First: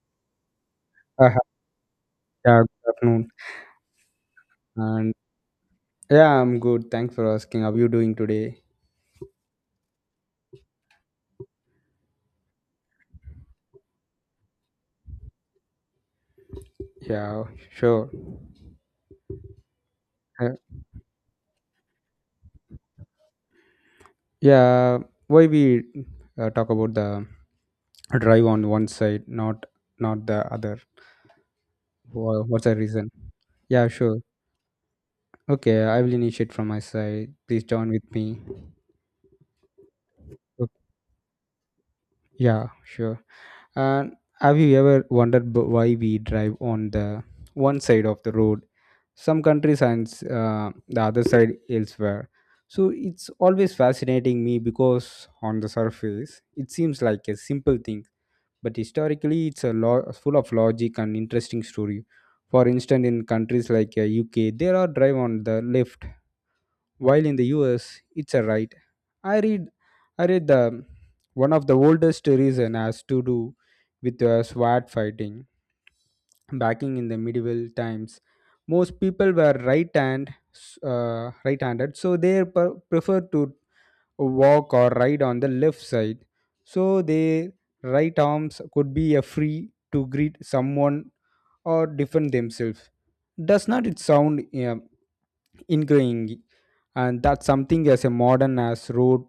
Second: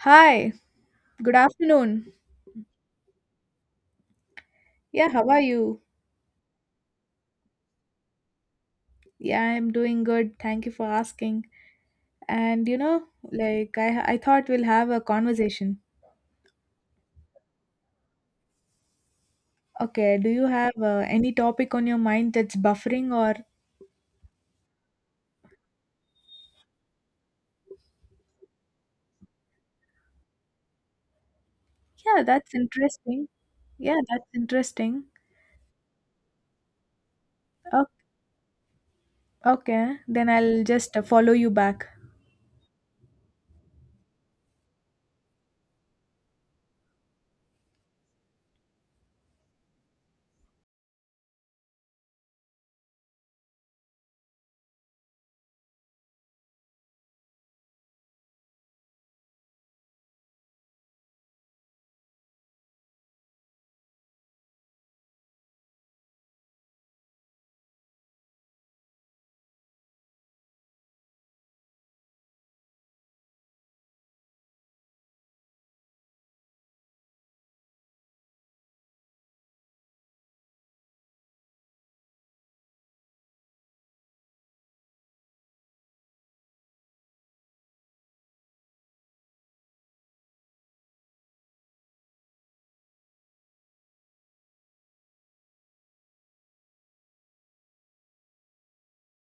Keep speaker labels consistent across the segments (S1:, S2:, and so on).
S1: Hi, good
S2: Hi.
S1: afternoon.
S2: Yeah, good afternoon.
S1: Yeah,
S2: And
S1: how are you?
S2: yeah, I'm good. Thanks for asking. How are you doing today?
S1: Yeah, I'm doing good. Thank you for asking. And you know, like I I thought we'll have a conversation.
S2: Yeah, sure.
S1: Okay, do you
S2: Uh,
S1: have any topic on your mind that's buffering or.
S2: yeah, why we talk about the drive on one side, not not the other?
S1: Yeah, that's
S2: What's the reason?
S1: interesting.
S2: Yeah,
S1: Yeah,
S2: sure.
S1: that's interesting.
S2: Okay, I will initiate from my side. Please join
S1: Okay,
S2: with me.
S1: okay. Then I'll
S2: Okay.
S1: just follow you back.
S2: Yeah, sure. And have you ever wondered why we drive on the one side of the road some countries and the other side elsewhere. So it's always fascinating me because on the surface it seems like a simple thing, but historically it's a full of logic and interesting story. For instance, in countries like UK, there are drive on the left, while in the US it's a right. I read, I read the one of the oldest reason has to do with sword fighting. Backing in the medieval times, most people were right-handed, so they preferred to walk or ride on the left side. So their right arms could be a free to greet someone or defend themselves. Does not it sound ingrained? And that's something as a modern as road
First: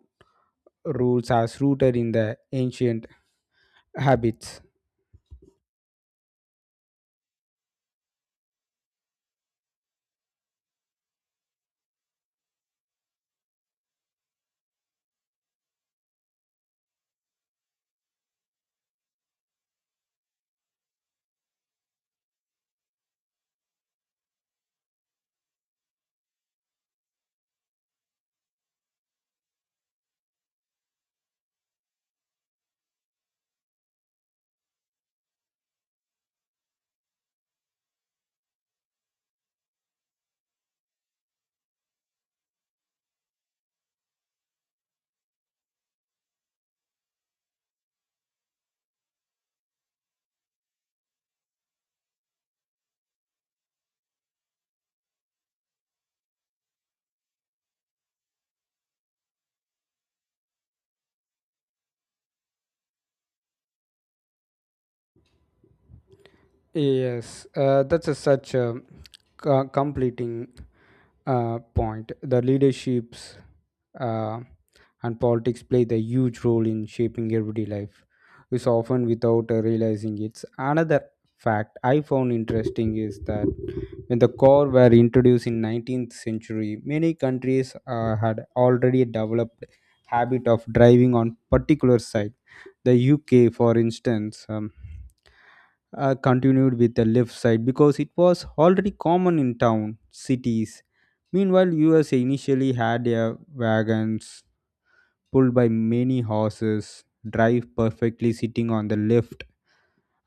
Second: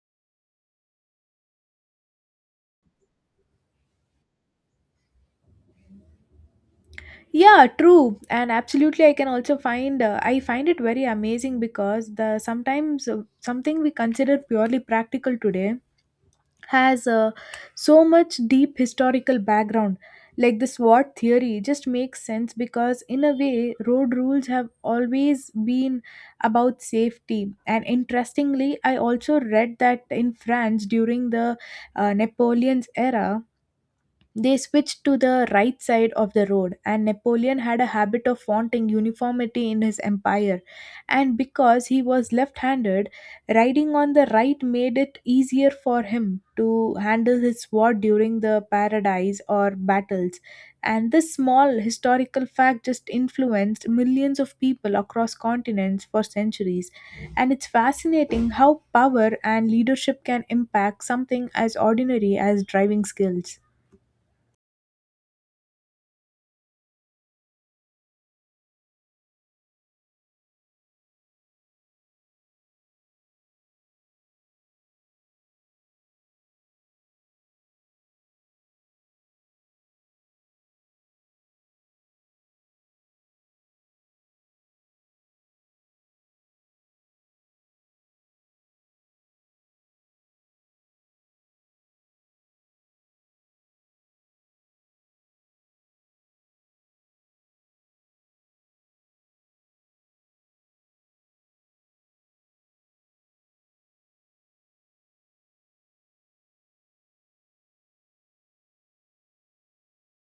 S2: rules as rooted in the ancient habits.
S1: Yeah, true. And absolutely I can also find I find it very amazing because the sometimes something we consider purely practical today has so much deep historical background, like the swot theory just makes sense because in a way road rules have always been about safety. And interestingly I also read that in France during the Napoleon's era they switched to the right side of the road, and Napoleon had a habit of wanting uniformity in his empire. And because he was left handed, riding on the right made it easier for him to handle his sword during the paradise or battles. And this small historical fact just influenced millions of people across continents for centuries. And it's fascinating how power and leadership can impact something as ordinary as driving skills.
S2: Yes, that's a such a completing point. The leaderships uh, and politics play the huge role in shaping everyday life, is often without realizing it. Another fact I found interesting is that when the car were introduced in 19th century, many countries had already developed habit of driving on particular side. The UK, for instance. Continued with the left side because it was already common in town cities. Meanwhile, USA initially had their wagons pulled by many horses drive perfectly sitting on the left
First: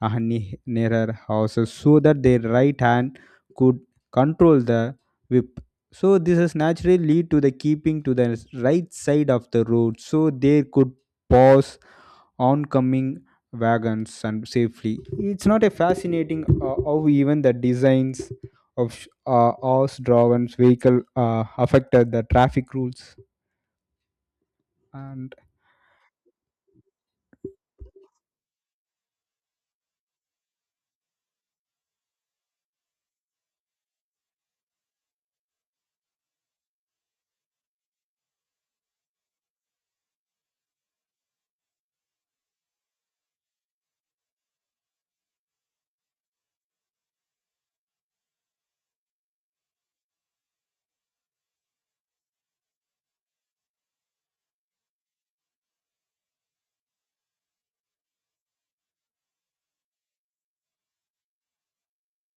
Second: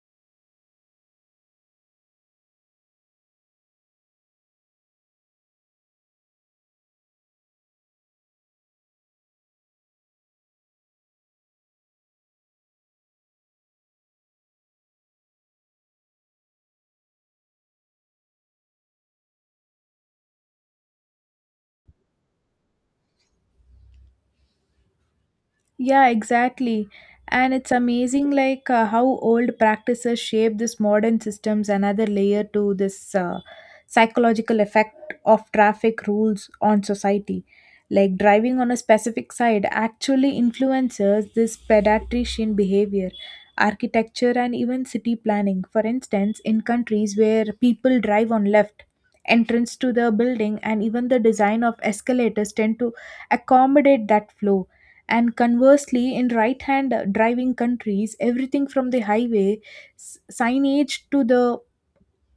S2: nearer houses so that their right hand could control the whip. So this is naturally lead to the keeping to the right side of the road so they could pause oncoming wagons and safely. It's not a fascinating how even the designs of horse-drawn vehicle affected the traffic rules and
S1: Yeah, exactly. And it's amazing, like how old practices shape this modern systems. Another layer to this psychological effect of traffic rules on society, like driving on a specific side, actually influences this pedestrian behavior, architecture, and even city planning. For instance, in countries where people drive on left, entrance to the building and even the design of escalators tend to accommodate that flow. And conversely, in right hand driving countries, everything from the highway signage to the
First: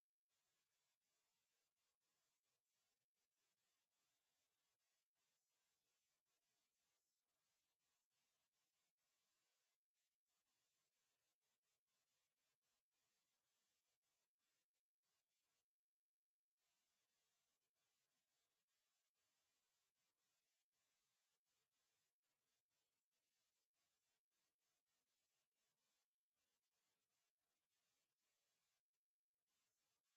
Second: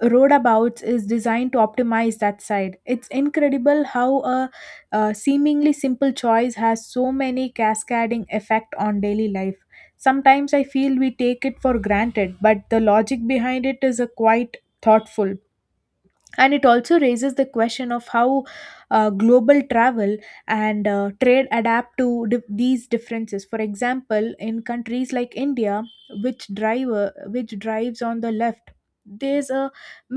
S1: roadabouts is designed to optimize that side. It's incredible how a seemingly simple choice has so many cascading effect on daily life. Sometimes I feel we take it for granted, but the logic behind it is a quite thoughtful, and it also raises the question of how global travel and trade adapt to these differences. For example, in countries like India, which drives on the left, there's a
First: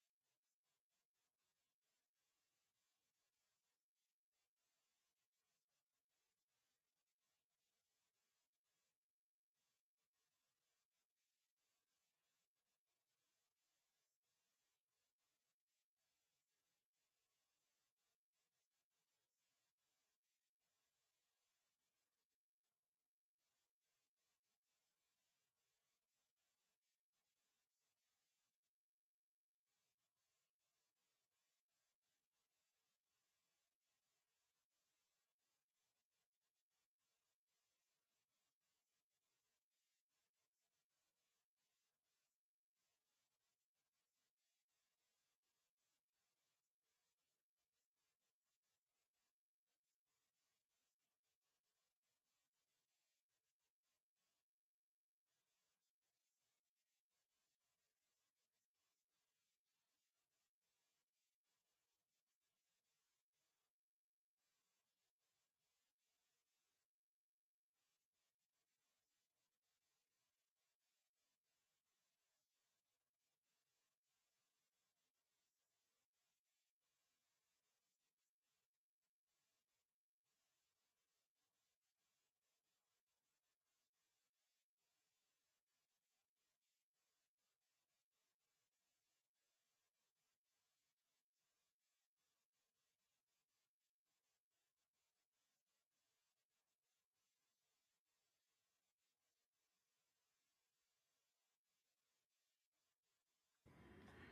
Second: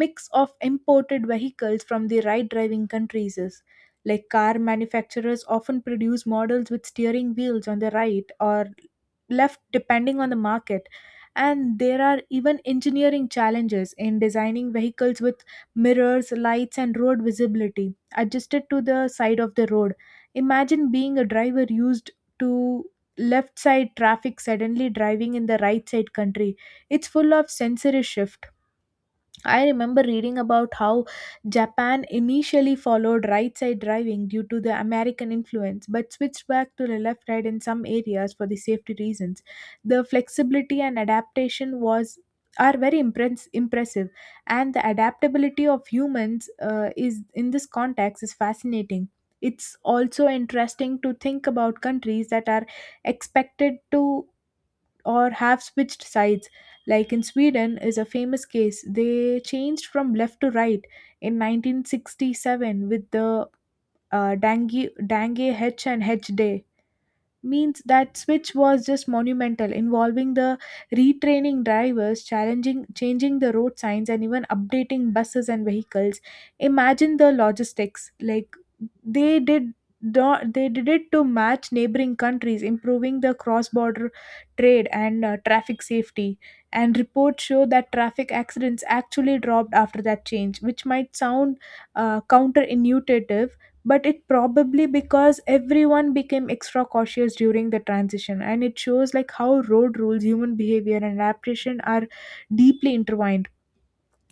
S1: mix of imported vehicles from the right driving countries is. Like car manufacturers often produce models with steering wheels on the right or left depending on the market, and there are even engineering challenges in designing vehicles with mirrors, lights, and road visibility adjusted to the side of the road. Imagine being a driver used to left side traffic suddenly driving in the right side country. It's full of sensory shift. I remember reading about how Japan initially followed right side driving due to the American influence, but switched back to the left side in some areas for the safety reasons. The flexibility and adaptation was are very impressive, and the adaptability of humans is in this context is fascinating. It's also interesting to think about countries that are expected to or have switched sides. Like in Sweden is a famous case. They changed from left to right in 1967 with the Dange H and H Day, means that switch was just monumental, involving the retraining drivers, challenging, changing the road signs, and even updating buses and vehicles. Imagine the logistics. Like they did, they did it to match neighboring countries, improving the cross-border trade and traffic safety. And reports show that traffic accidents actually dropped after that change, which might sound counterintuitive, but it probably because everyone became extra cautious during the transition. And it shows like how road rules, human behavior and adaptation are deeply intertwined.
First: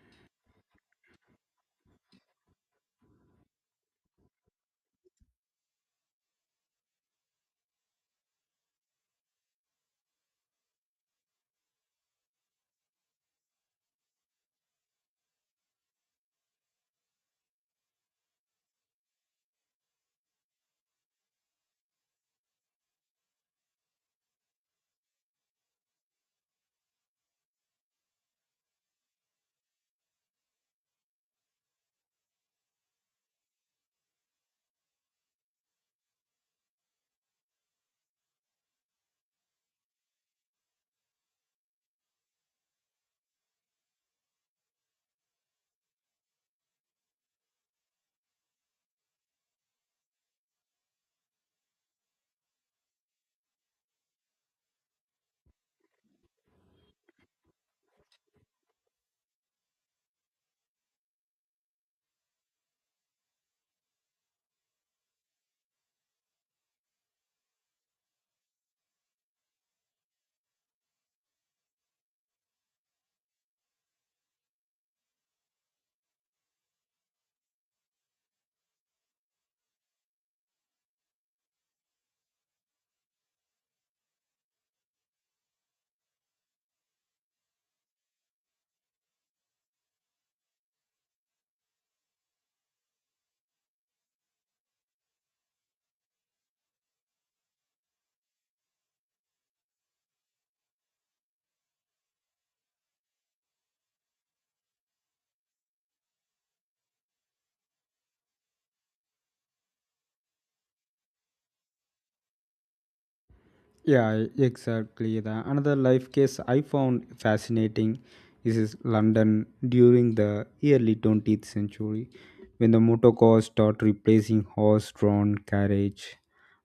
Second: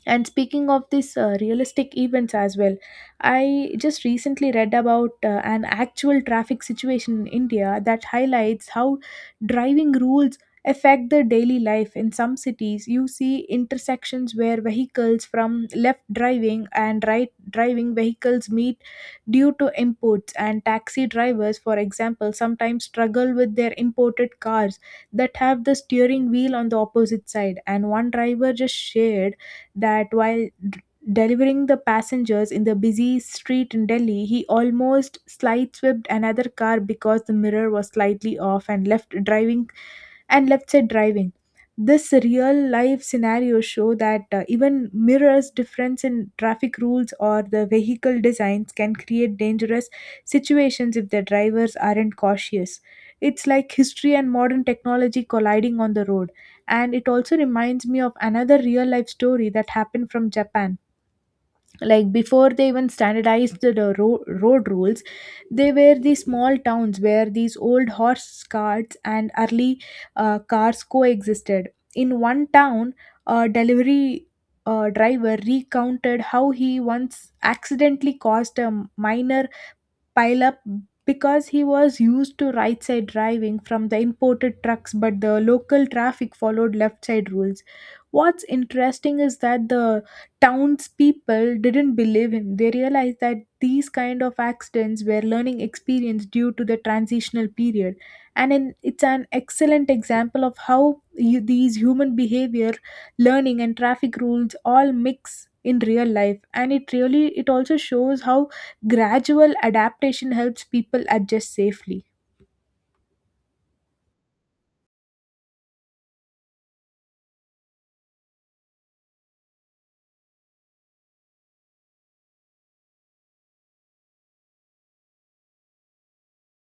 S1: And speaking of these realistic events as well, I just recently read about an actual traffic situation in India that highlights how driving rules affect the daily life. In some cities, you see intersections where vehicles from left driving and right driving vehicles meet due to imports, and taxi drivers, for example, sometimes struggle with their imported cars that have the steering wheel on the opposite side. And one driver just shared that while delivering the passengers in the busy street in Delhi, he almost sideswiped another car because the mirror was slightly off and left driving and left side driving. This real life scenario show that even mirrors difference in traffic rules or the vehicle designs can create dangerous situations if the drivers aren't cautious. It's like history and modern technology colliding on the road. And it also reminds me of another real life story that happened from Japan, like before they even standardized the road rules, they were the small towns where these old horse carts and early cars coexisted. In one town, a delivery driver recounted how he once accidentally caused a minor pile up because he was used to right side driving from the imported trucks, but the local traffic followed left side rules. What's interesting is that the townspeople didn't believe him. They realized that these kind of accidents were learning experience due to the transitional period, and in, it's an excellent example of how you, these human behavior, learning, and traffic rules all mix in real life. And it really it also shows how gradual adaptation helps people adjust safely.
S2: Exactly. The another life case I found fascinating is London during the early 20th century when the motor cars started replacing horse-drawn carriage.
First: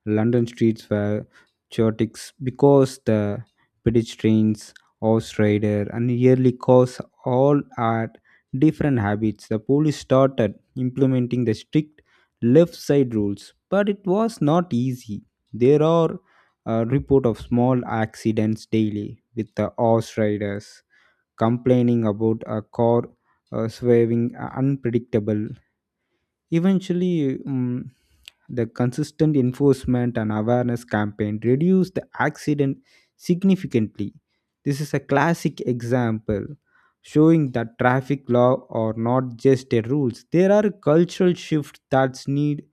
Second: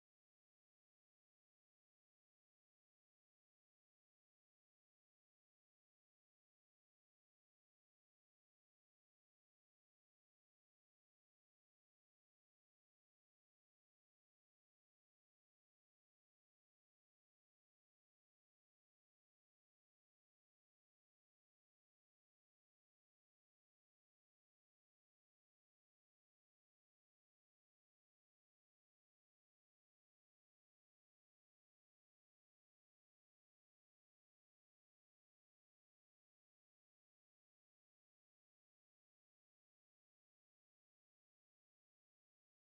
S2: London streets were chaotic because the pedestrians, horse rider, and yearly cars all had different habits. The police started implementing the strict left side rules, but it was not easy. There are a report of small accidents daily with the horse riders complaining about a car swerving unpredictable. Eventually, the consistent enforcement and awareness campaign reduced the accident significantly. This is a classic example showing that traffic law are not just a rules, there are cultural shifts that need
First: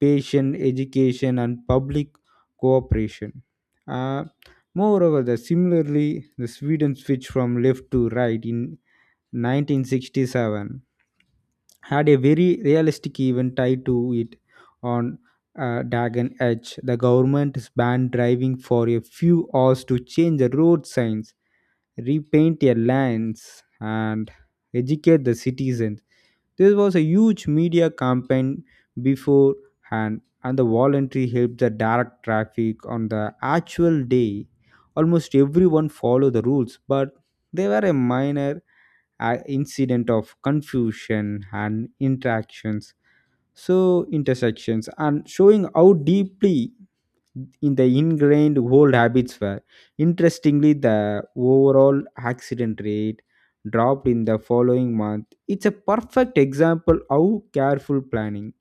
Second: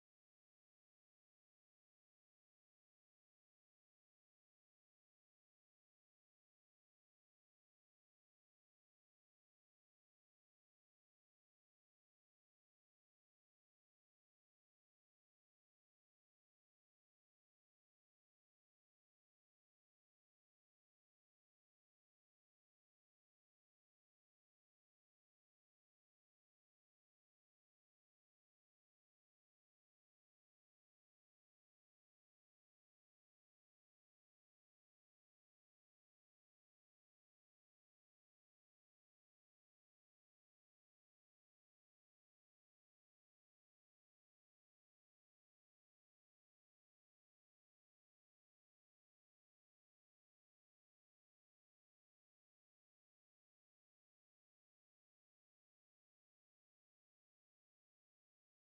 S2: patient education and public cooperation. Uh, Moreover, similarly, the Sweden switch from left to right in 1967 had a very realistic event tied to it on Dagen Edge. The government is banned driving for a few hours to change the road signs, repaint their lines, and educate the citizens. There was a huge media campaign beforehand, and the voluntary helped the direct traffic on the actual day. Almost everyone followed the rules, but they were a minor incident of confusion and interactions, so intersections, and showing how deeply in the ingrained old habits were. Interestingly, the overall accident rate dropped in the following month. It's a perfect example how careful planning,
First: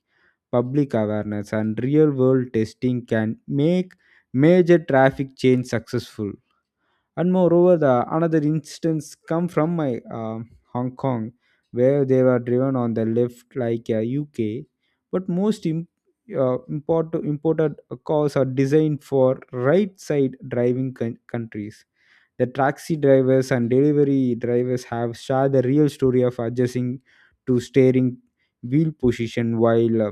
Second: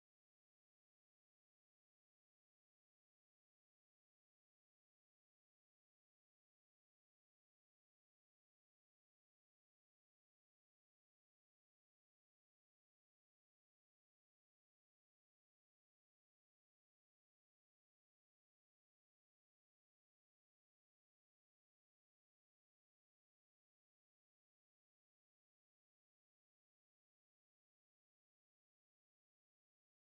S2: public awareness, and real world testing can make major traffic change successful. And moreover the another instance come from my uh, Hong Kong, where they were driven on the left like UK, but most imported cars are designed for right side driving countries. The taxi drivers and delivery drivers have shared the real story of adjusting to steering wheel position while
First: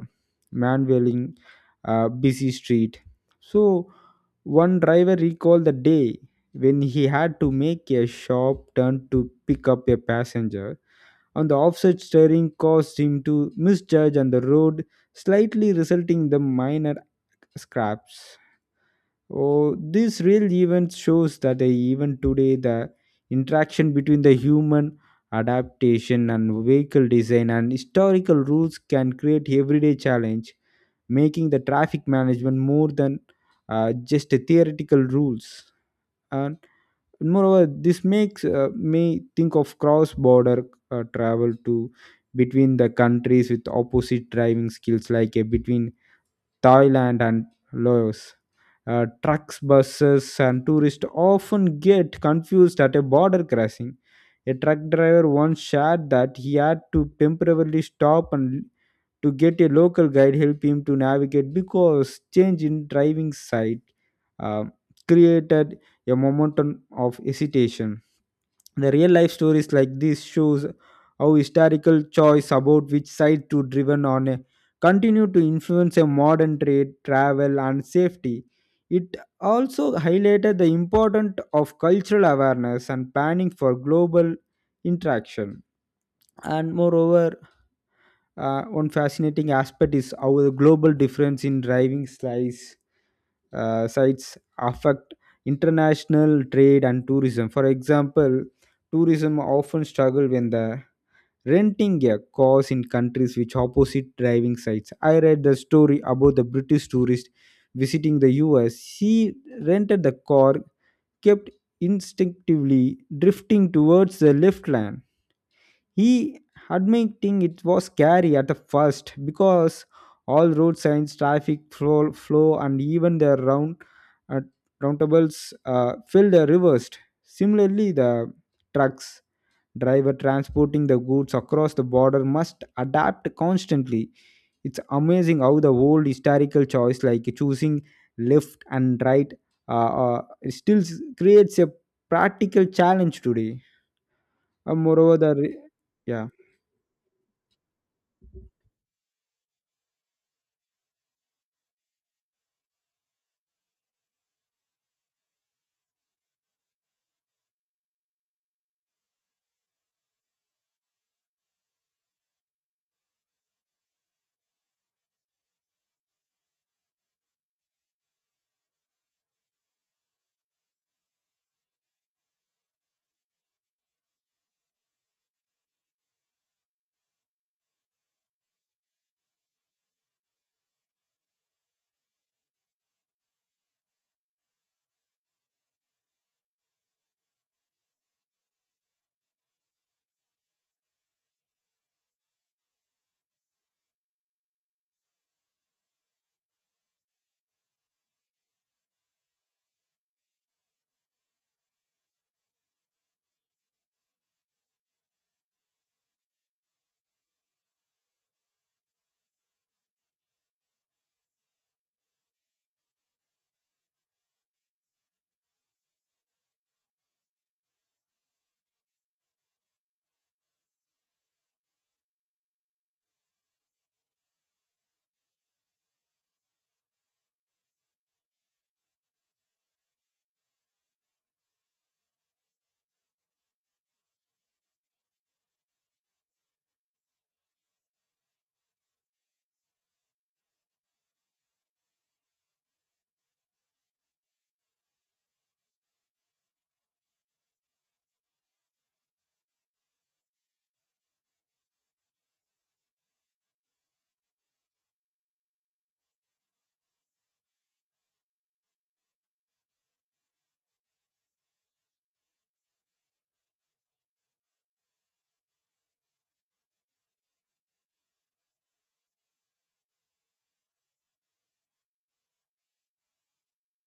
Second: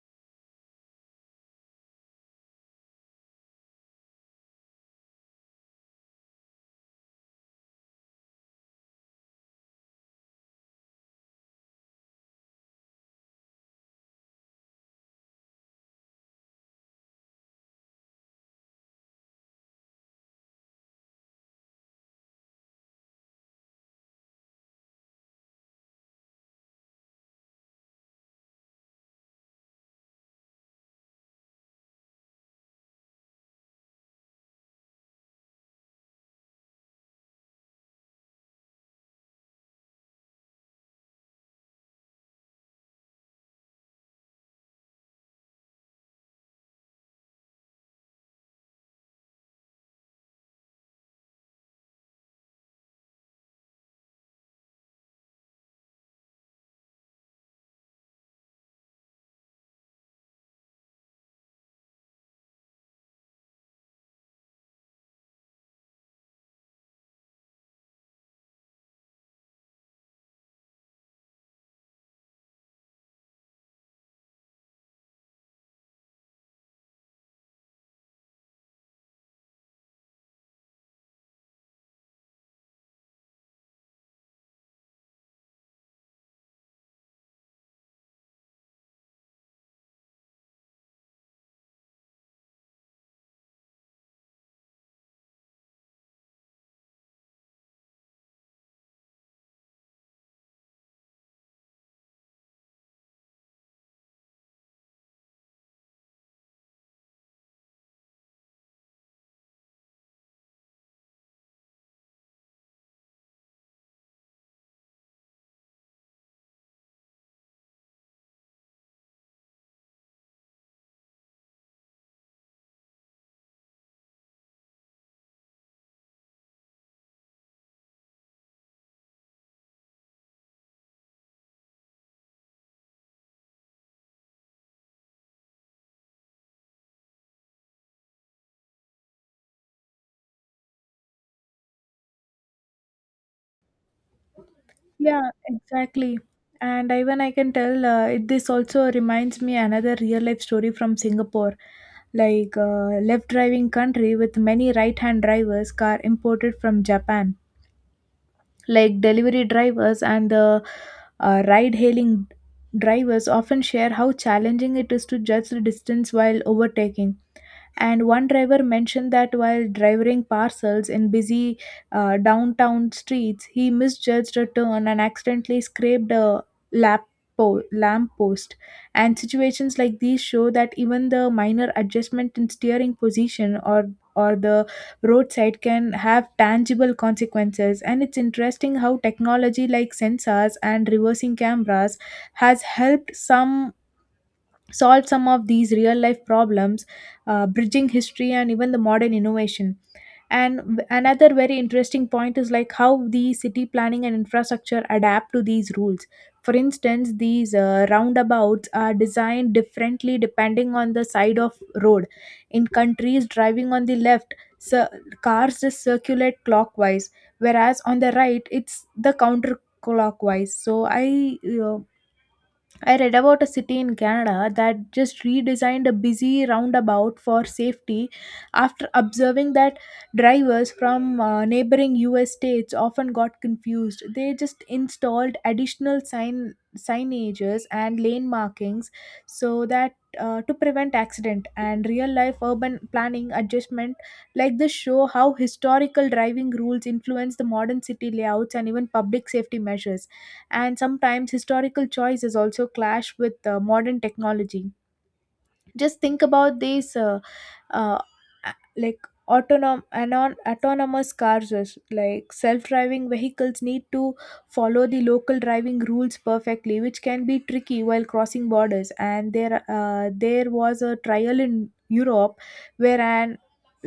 S2: manhandling busy street. So one driver recalled the day when he had to make a sharp turn to pick up a passenger, and the offset steering caused him to misjudge on the road, slightly resulting in the minor scraps. Oh, this real event shows that even today the interaction between the human adaptation and vehicle design and historical rules can create everyday challenge, making the traffic management more than just a theoretical rules. And moreover this makes me think of cross border travel to between the countries with opposite driving skills like between Thailand and Laos. Trucks, buses and tourists often get confused at a border crossing. A truck driver once shared that he had to temporarily stop and to get a local guide help him to navigate because change in driving site um, created a momentum of hesitation. The real life stories like this shows how historical choice about which side to driven on a continue to influence a modern trade travel and safety. It also highlighted the importance of cultural awareness and planning for global interaction. And moreover one fascinating aspect is how the global difference in driving size sites affect international trade and tourism. For example, tourism often struggle when the renting a cars in countries which opposite driving sites. I read the story about the British tourist visiting the US. She rented the car, kept instinctively drifting towards the left lane. He admitting it was scary at the first because all road signs, traffic flow and even the uh, roundaboutes filled the reversed. Similarly, the trucks driver transporting the goods across the border must adapt constantly. It's amazing how the old historical choice like choosing left and right uh, uh, still creates a practical challenge today. Uh, moreover,
S1: Yeah,
S2: the re-
S1: exactly.
S2: yeah.
S1: And even I can tell it, this also reminds me another real life story from Singapore, like left driving country with many right hand drivers car imported from Japan. Like delivery drivers and the ride hailing drivers often share how challenging it is to judge the distance while overtaking. And one driver mentioned that while driving parcels in busy downtown streets, he misjudged a turn and accidentally scraped a lap lamp post. And situations like these show that even the minor adjustment in steering position or the roadside can have tangible consequences. And it's interesting how technology like sensors and reversing cameras has helped some solved some of these real life problems, bridging history and even the modern innovation. And another very interesting point is like how the city planning and infrastructure adapt to these rules. For instance, these roundabouts are designed differently depending on the side of road. In countries driving on the left, so cars just circulate clockwise, whereas on the right it's the counter clockwise. So uh, I read about a city in Canada that just redesigned a busy roundabout for safety after observing that drivers from neighboring US states often got confused. They just installed additional sign signages and lane markings so that to prevent accident. And real life urban planning adjustment like this show how historical driving rules influence the modern city layouts and even public safety measures. And sometimes historical choices also clash with modern technology. Just think about these uh, like autonomous cars. Is like self-driving vehicles need to follow the local driving rules perfectly, which can be tricky while crossing borders. And there was a trial in Europe where an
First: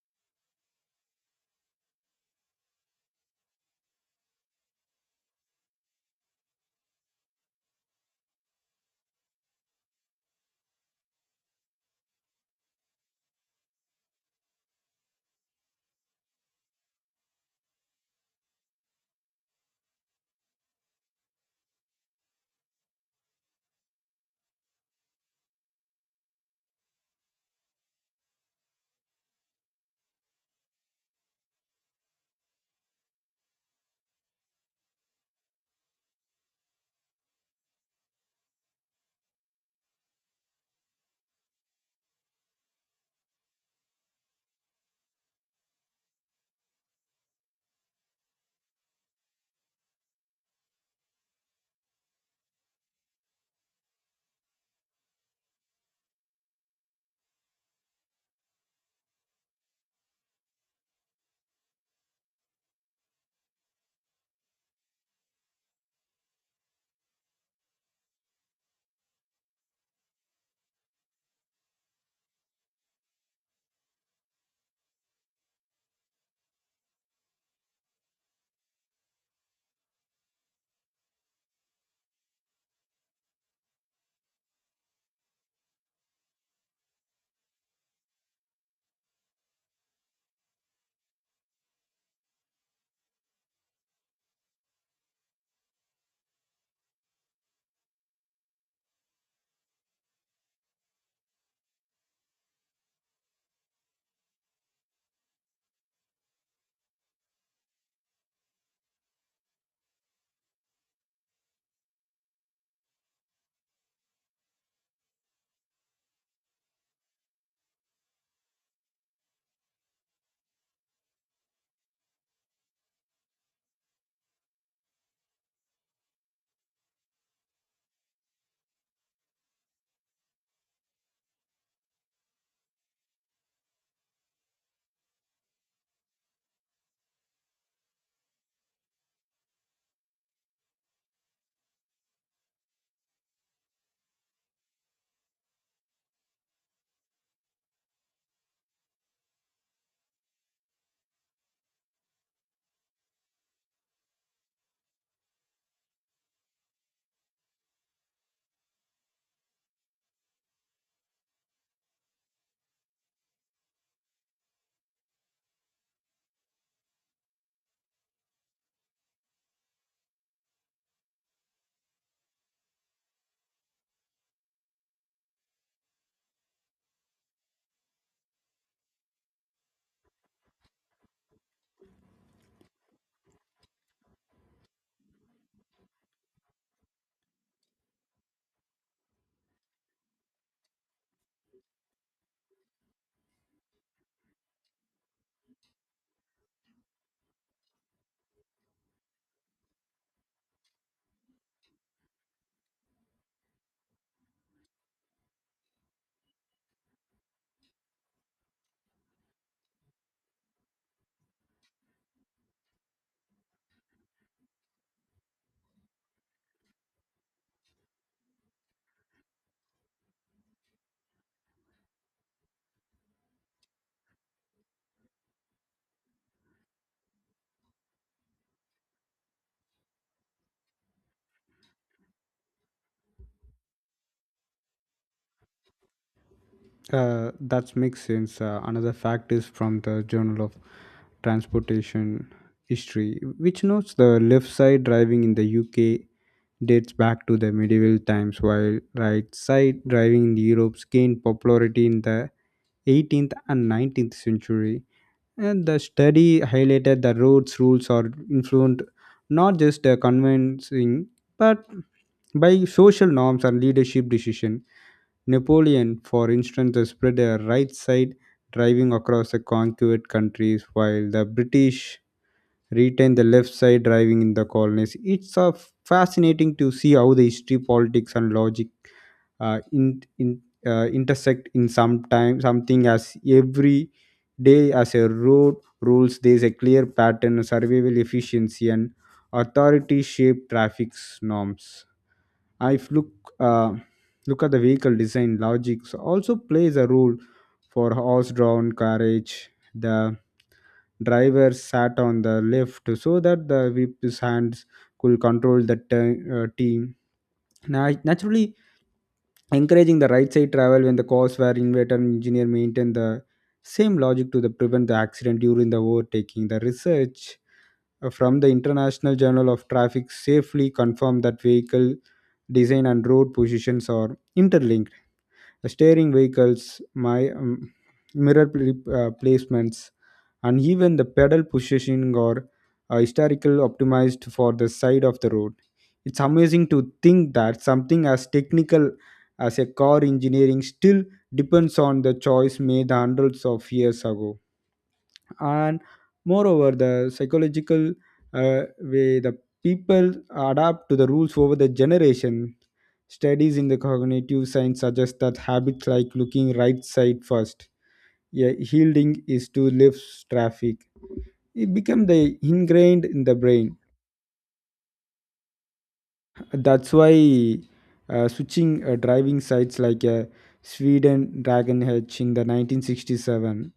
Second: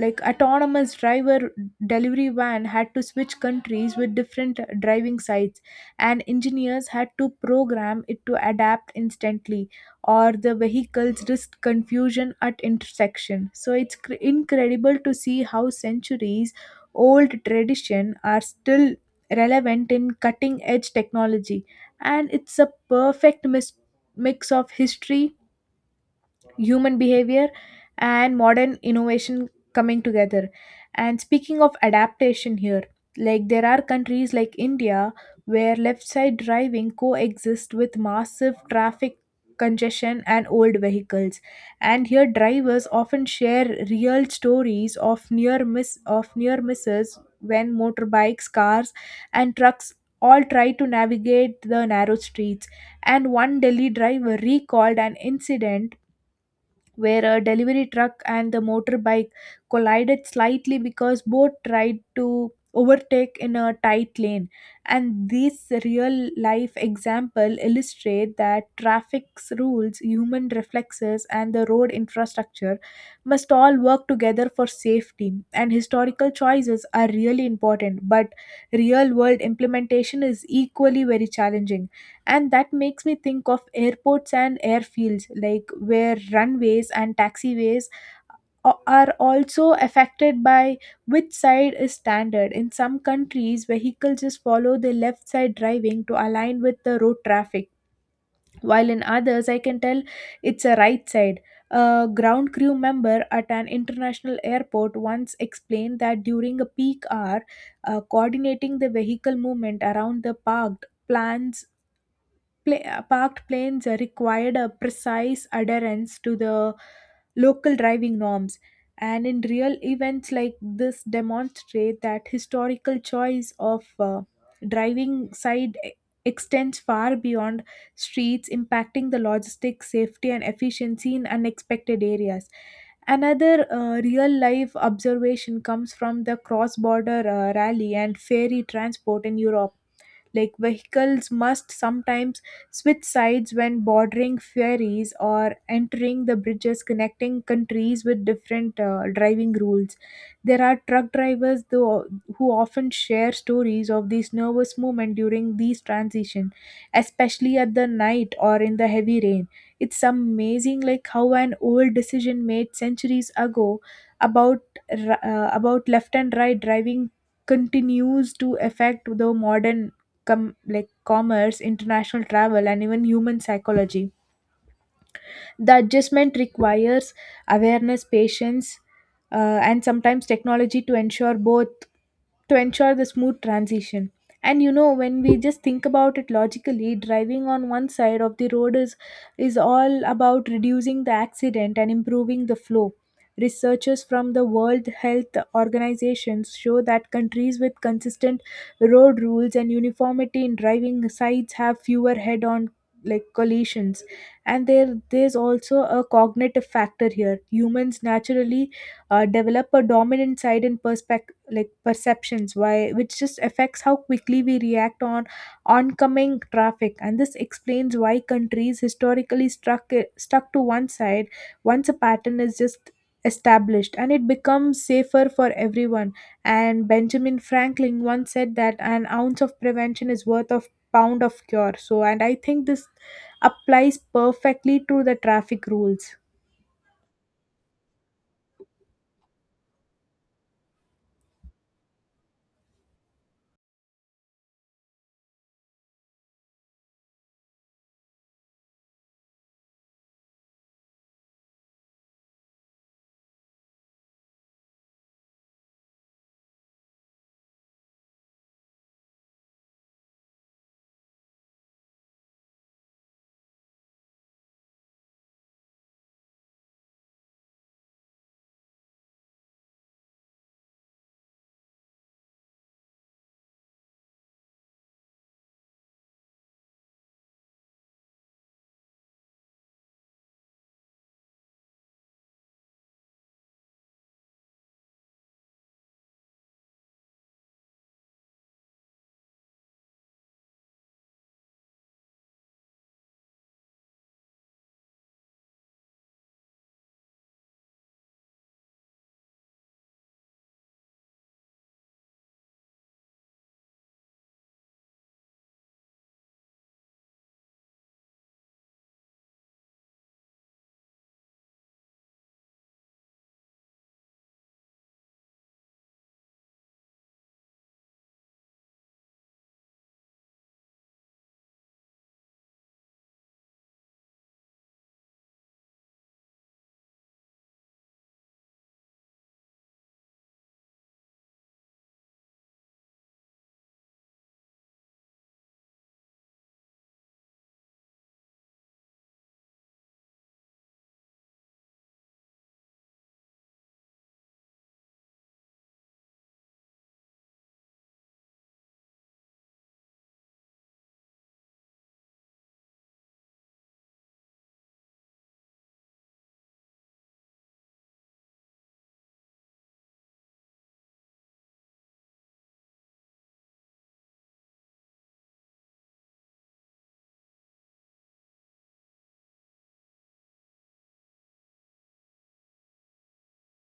S1: like autonomous driver delivery van had to switch countries with different driving sites, and engineers had to program it to adapt instantly or the vehicles risk confusion at intersection. So it's incredible to see how centuries old tradition are still relevant in cutting edge technology. And it's a perfect mix of history, human behavior, and modern innovation coming together. And speaking of adaptation here, like there are countries like India where left side driving coexists with massive traffic congestion and old vehicles. And here drivers often share real stories of near misses when motorbikes, cars, and trucks all try to navigate the narrow streets. And one Delhi driver recalled an incident where a delivery truck and the motorbike collided slightly because both tried to overtake in a tight lane. And this real life example illustrate that traffic's rules, human reflexes, and the road infrastructure must all work together for safety. And historical choices are really important, but real world implementation is equally very challenging. And that makes me think of airports and airfields, like where runways and taxiways are also affected by which side is standard. In some countries vehicles just follow the left side driving to align with the road traffic, while in others I can tell it's a right side. A ground crew member at an international airport once explained that during a peak hour, coordinating the vehicle movement around the parked planes required a precise adherence to the local driving norms. And in real events like this demonstrate that historical choice of driving side extends far beyond streets, impacting the logistics, safety and efficiency in unexpected areas. Another real life observation comes from the cross border rally and ferry transport in Europe. Like vehicles must sometimes switch sides when bordering ferries or entering the bridges connecting countries with different driving rules. There are truck drivers though who often share stories of these nervous movement during these transition, especially at the night or in the heavy rain. It's amazing like how an old decision made centuries ago about about left and right driving continues to affect the modern like commerce, international travel, and even human psychology. The adjustment requires awareness, patience, uh, and sometimes technology to ensure the smooth transition. And you know, when we just think about it logically, driving on one side of the road is all about reducing the accident and improving the flow. Researchers from the World Health Organizations show that countries with consistent road rules and uniformity in driving sites have fewer head-on like collisions. And there's also a cognitive factor here. Humans naturally develop a dominant side in perspective like perceptions why, which just affects how quickly we react on oncoming traffic. And this explains why countries historically struck stuck to one side once a pattern is just established, and it becomes safer for everyone. And Benjamin Franklin once said that an ounce of prevention is worth of pound of cure, so and I think this applies perfectly to the traffic rules.
S2: That makes sense. Another fact is from the Journal of Transportation History, which notes the left side driving in the UK dates back to the medieval times, while right side driving in Europe gained popularity in the 18th and 19th century. And the study highlighted the roads rules are influenced not just the convincing, but by social norms and leadership decision. Napoleon, for instance, spread a right side driving across the conquered countries, while the British retained the left side driving in the colonies. It's fascinating to see how the history, politics, and logic intersect in some time, something as every day as a road rules. There's a clear pattern, survival efficiency, and authority shape traffic norms. If uh, look at the vehicle design, logics also plays a role for horse-drawn carriage. The driver sat on the left so that the whip's hands could control the team. Naturally, encouraging the right side travel when the cars were inverter engineer maintained the same logic to the prevent the accident during the overtaking. The research from the International Journal of Traffic safely confirm that vehicle design and road positions are interlinked. Steering vehicles, my mirror pl- placements, and even the pedal positioning are historical optimized for the side of the road. It's amazing to think that something as technical as a car engineering still depends on the choice made hundreds of years ago. And moreover the psychological way the people adapt to the rules over the generation, studies in the cognitive science suggest that habits like looking right side first, yeah, yielding is to left traffic, it become the ingrained in the brain. That's why switching driving sites like Sweden Dragon H in the 1967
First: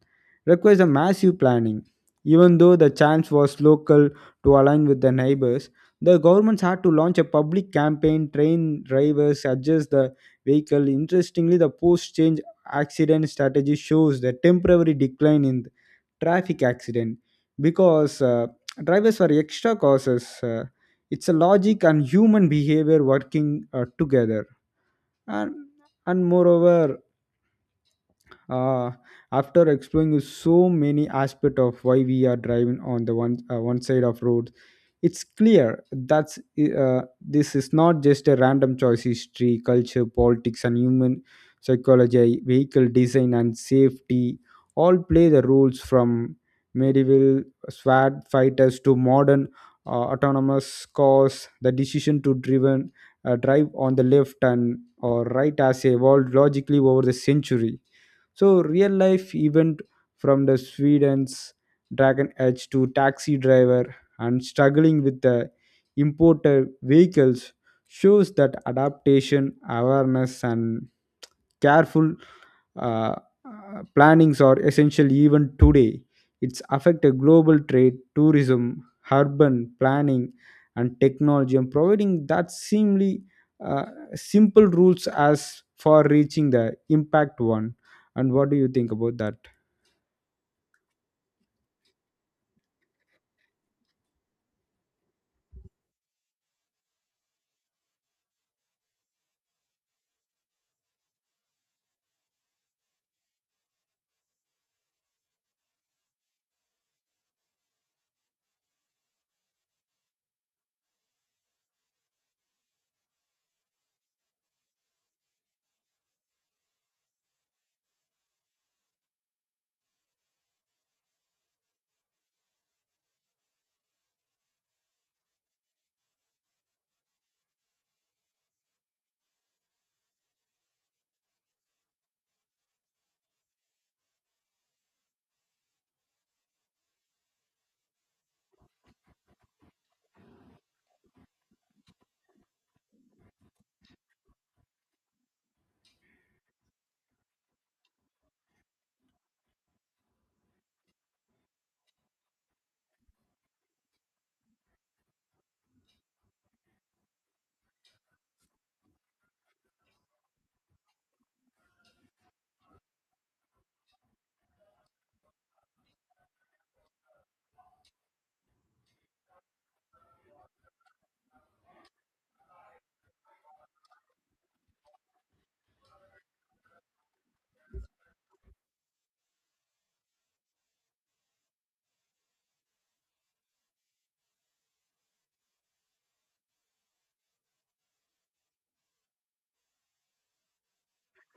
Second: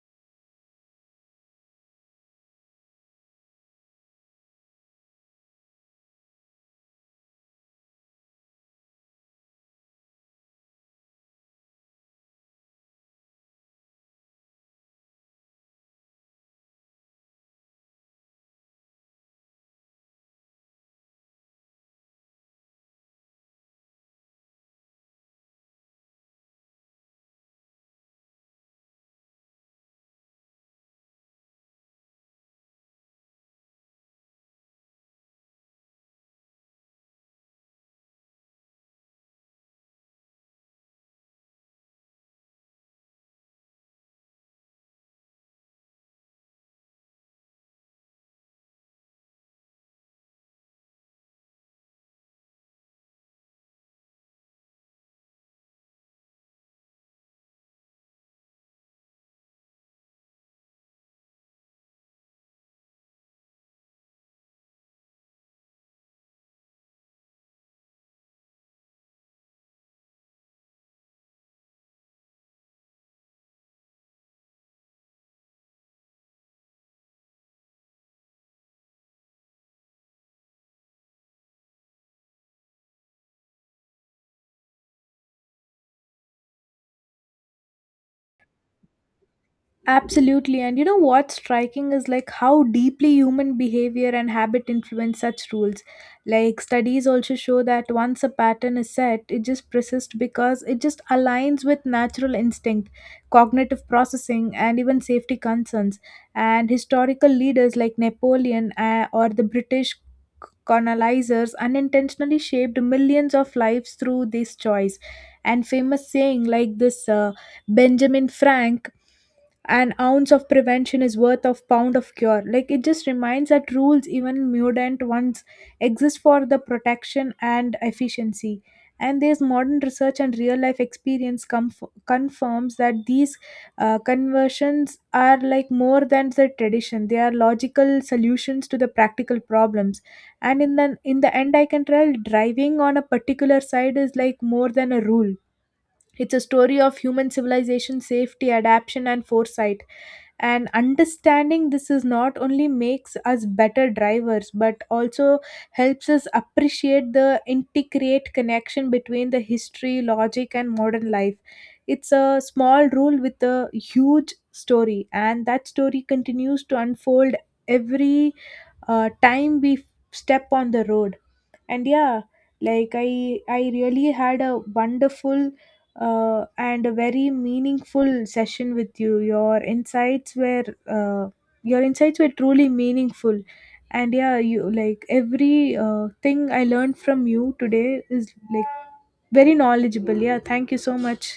S2: requires a massive planning. Even though the chance was local to align with the neighbors, the governments had to launch a public campaign, train drivers, adjust the vehicle. Interestingly, the post change accident strategy shows the temporary decline in traffic accident because drivers were extra causes. It's a logic and human behavior working together. And and moreover uh, after exploring so many aspects of why we are driving on the one side of road, it's clear that this is not just a random choice. History, culture, politics, and human psychology, vehicle design, and safety all play the roles from medieval swat fighters to modern autonomous cars. The decision to drive on the left and or right has evolved logically over the century. So real life event from the Sweden's Dragon Edge to taxi driver and struggling with the imported vehicles shows that adaptation, awareness and careful uh, plannings are essential even today. It's affected global trade, tourism, urban planning, and technology, and providing that seemingly uh, simple rules as for reaching the impact one. And what do you think about that?
S1: Absolutely. And you know what's striking is like how deeply human behavior and habit influence such rules. Like studies also show that once a pattern is set, it just persists because it just aligns with natural instinct, cognitive processing, and even safety concerns. And historical leaders like Napoleon or the British colonizers unintentionally shaped millions of lives through this choice. And famous saying like this Benjamin Frank, an ounce of prevention is worth of pound of cure, like it just reminds that rules, even mudant ones, exist for the protection and efficiency. And there's modern research and real life experience confirms that these conversions are like more than the tradition. They are logical solutions to the practical problems. And in the end I can tell driving on a particular side is like more than a rule. It's a story of human civilization, safety, adaptation, and foresight. And understanding this is not only makes us better drivers, but also helps us appreciate the intricate connection between the history, logic, and modern life. It's a small rule with a huge story, and that story continues to unfold every time we step on the road. And yeah, like I really had a wonderful and a very meaningful session with you. Your insights were uh, truly meaningful. And yeah, you like every thing I learned from you today is like very knowledgeable. Yeah, thank you so much.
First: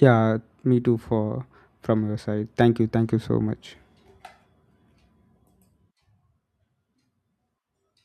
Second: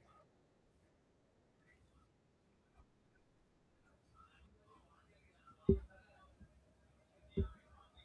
S2: Yeah, me too. For from your side, thank you so much.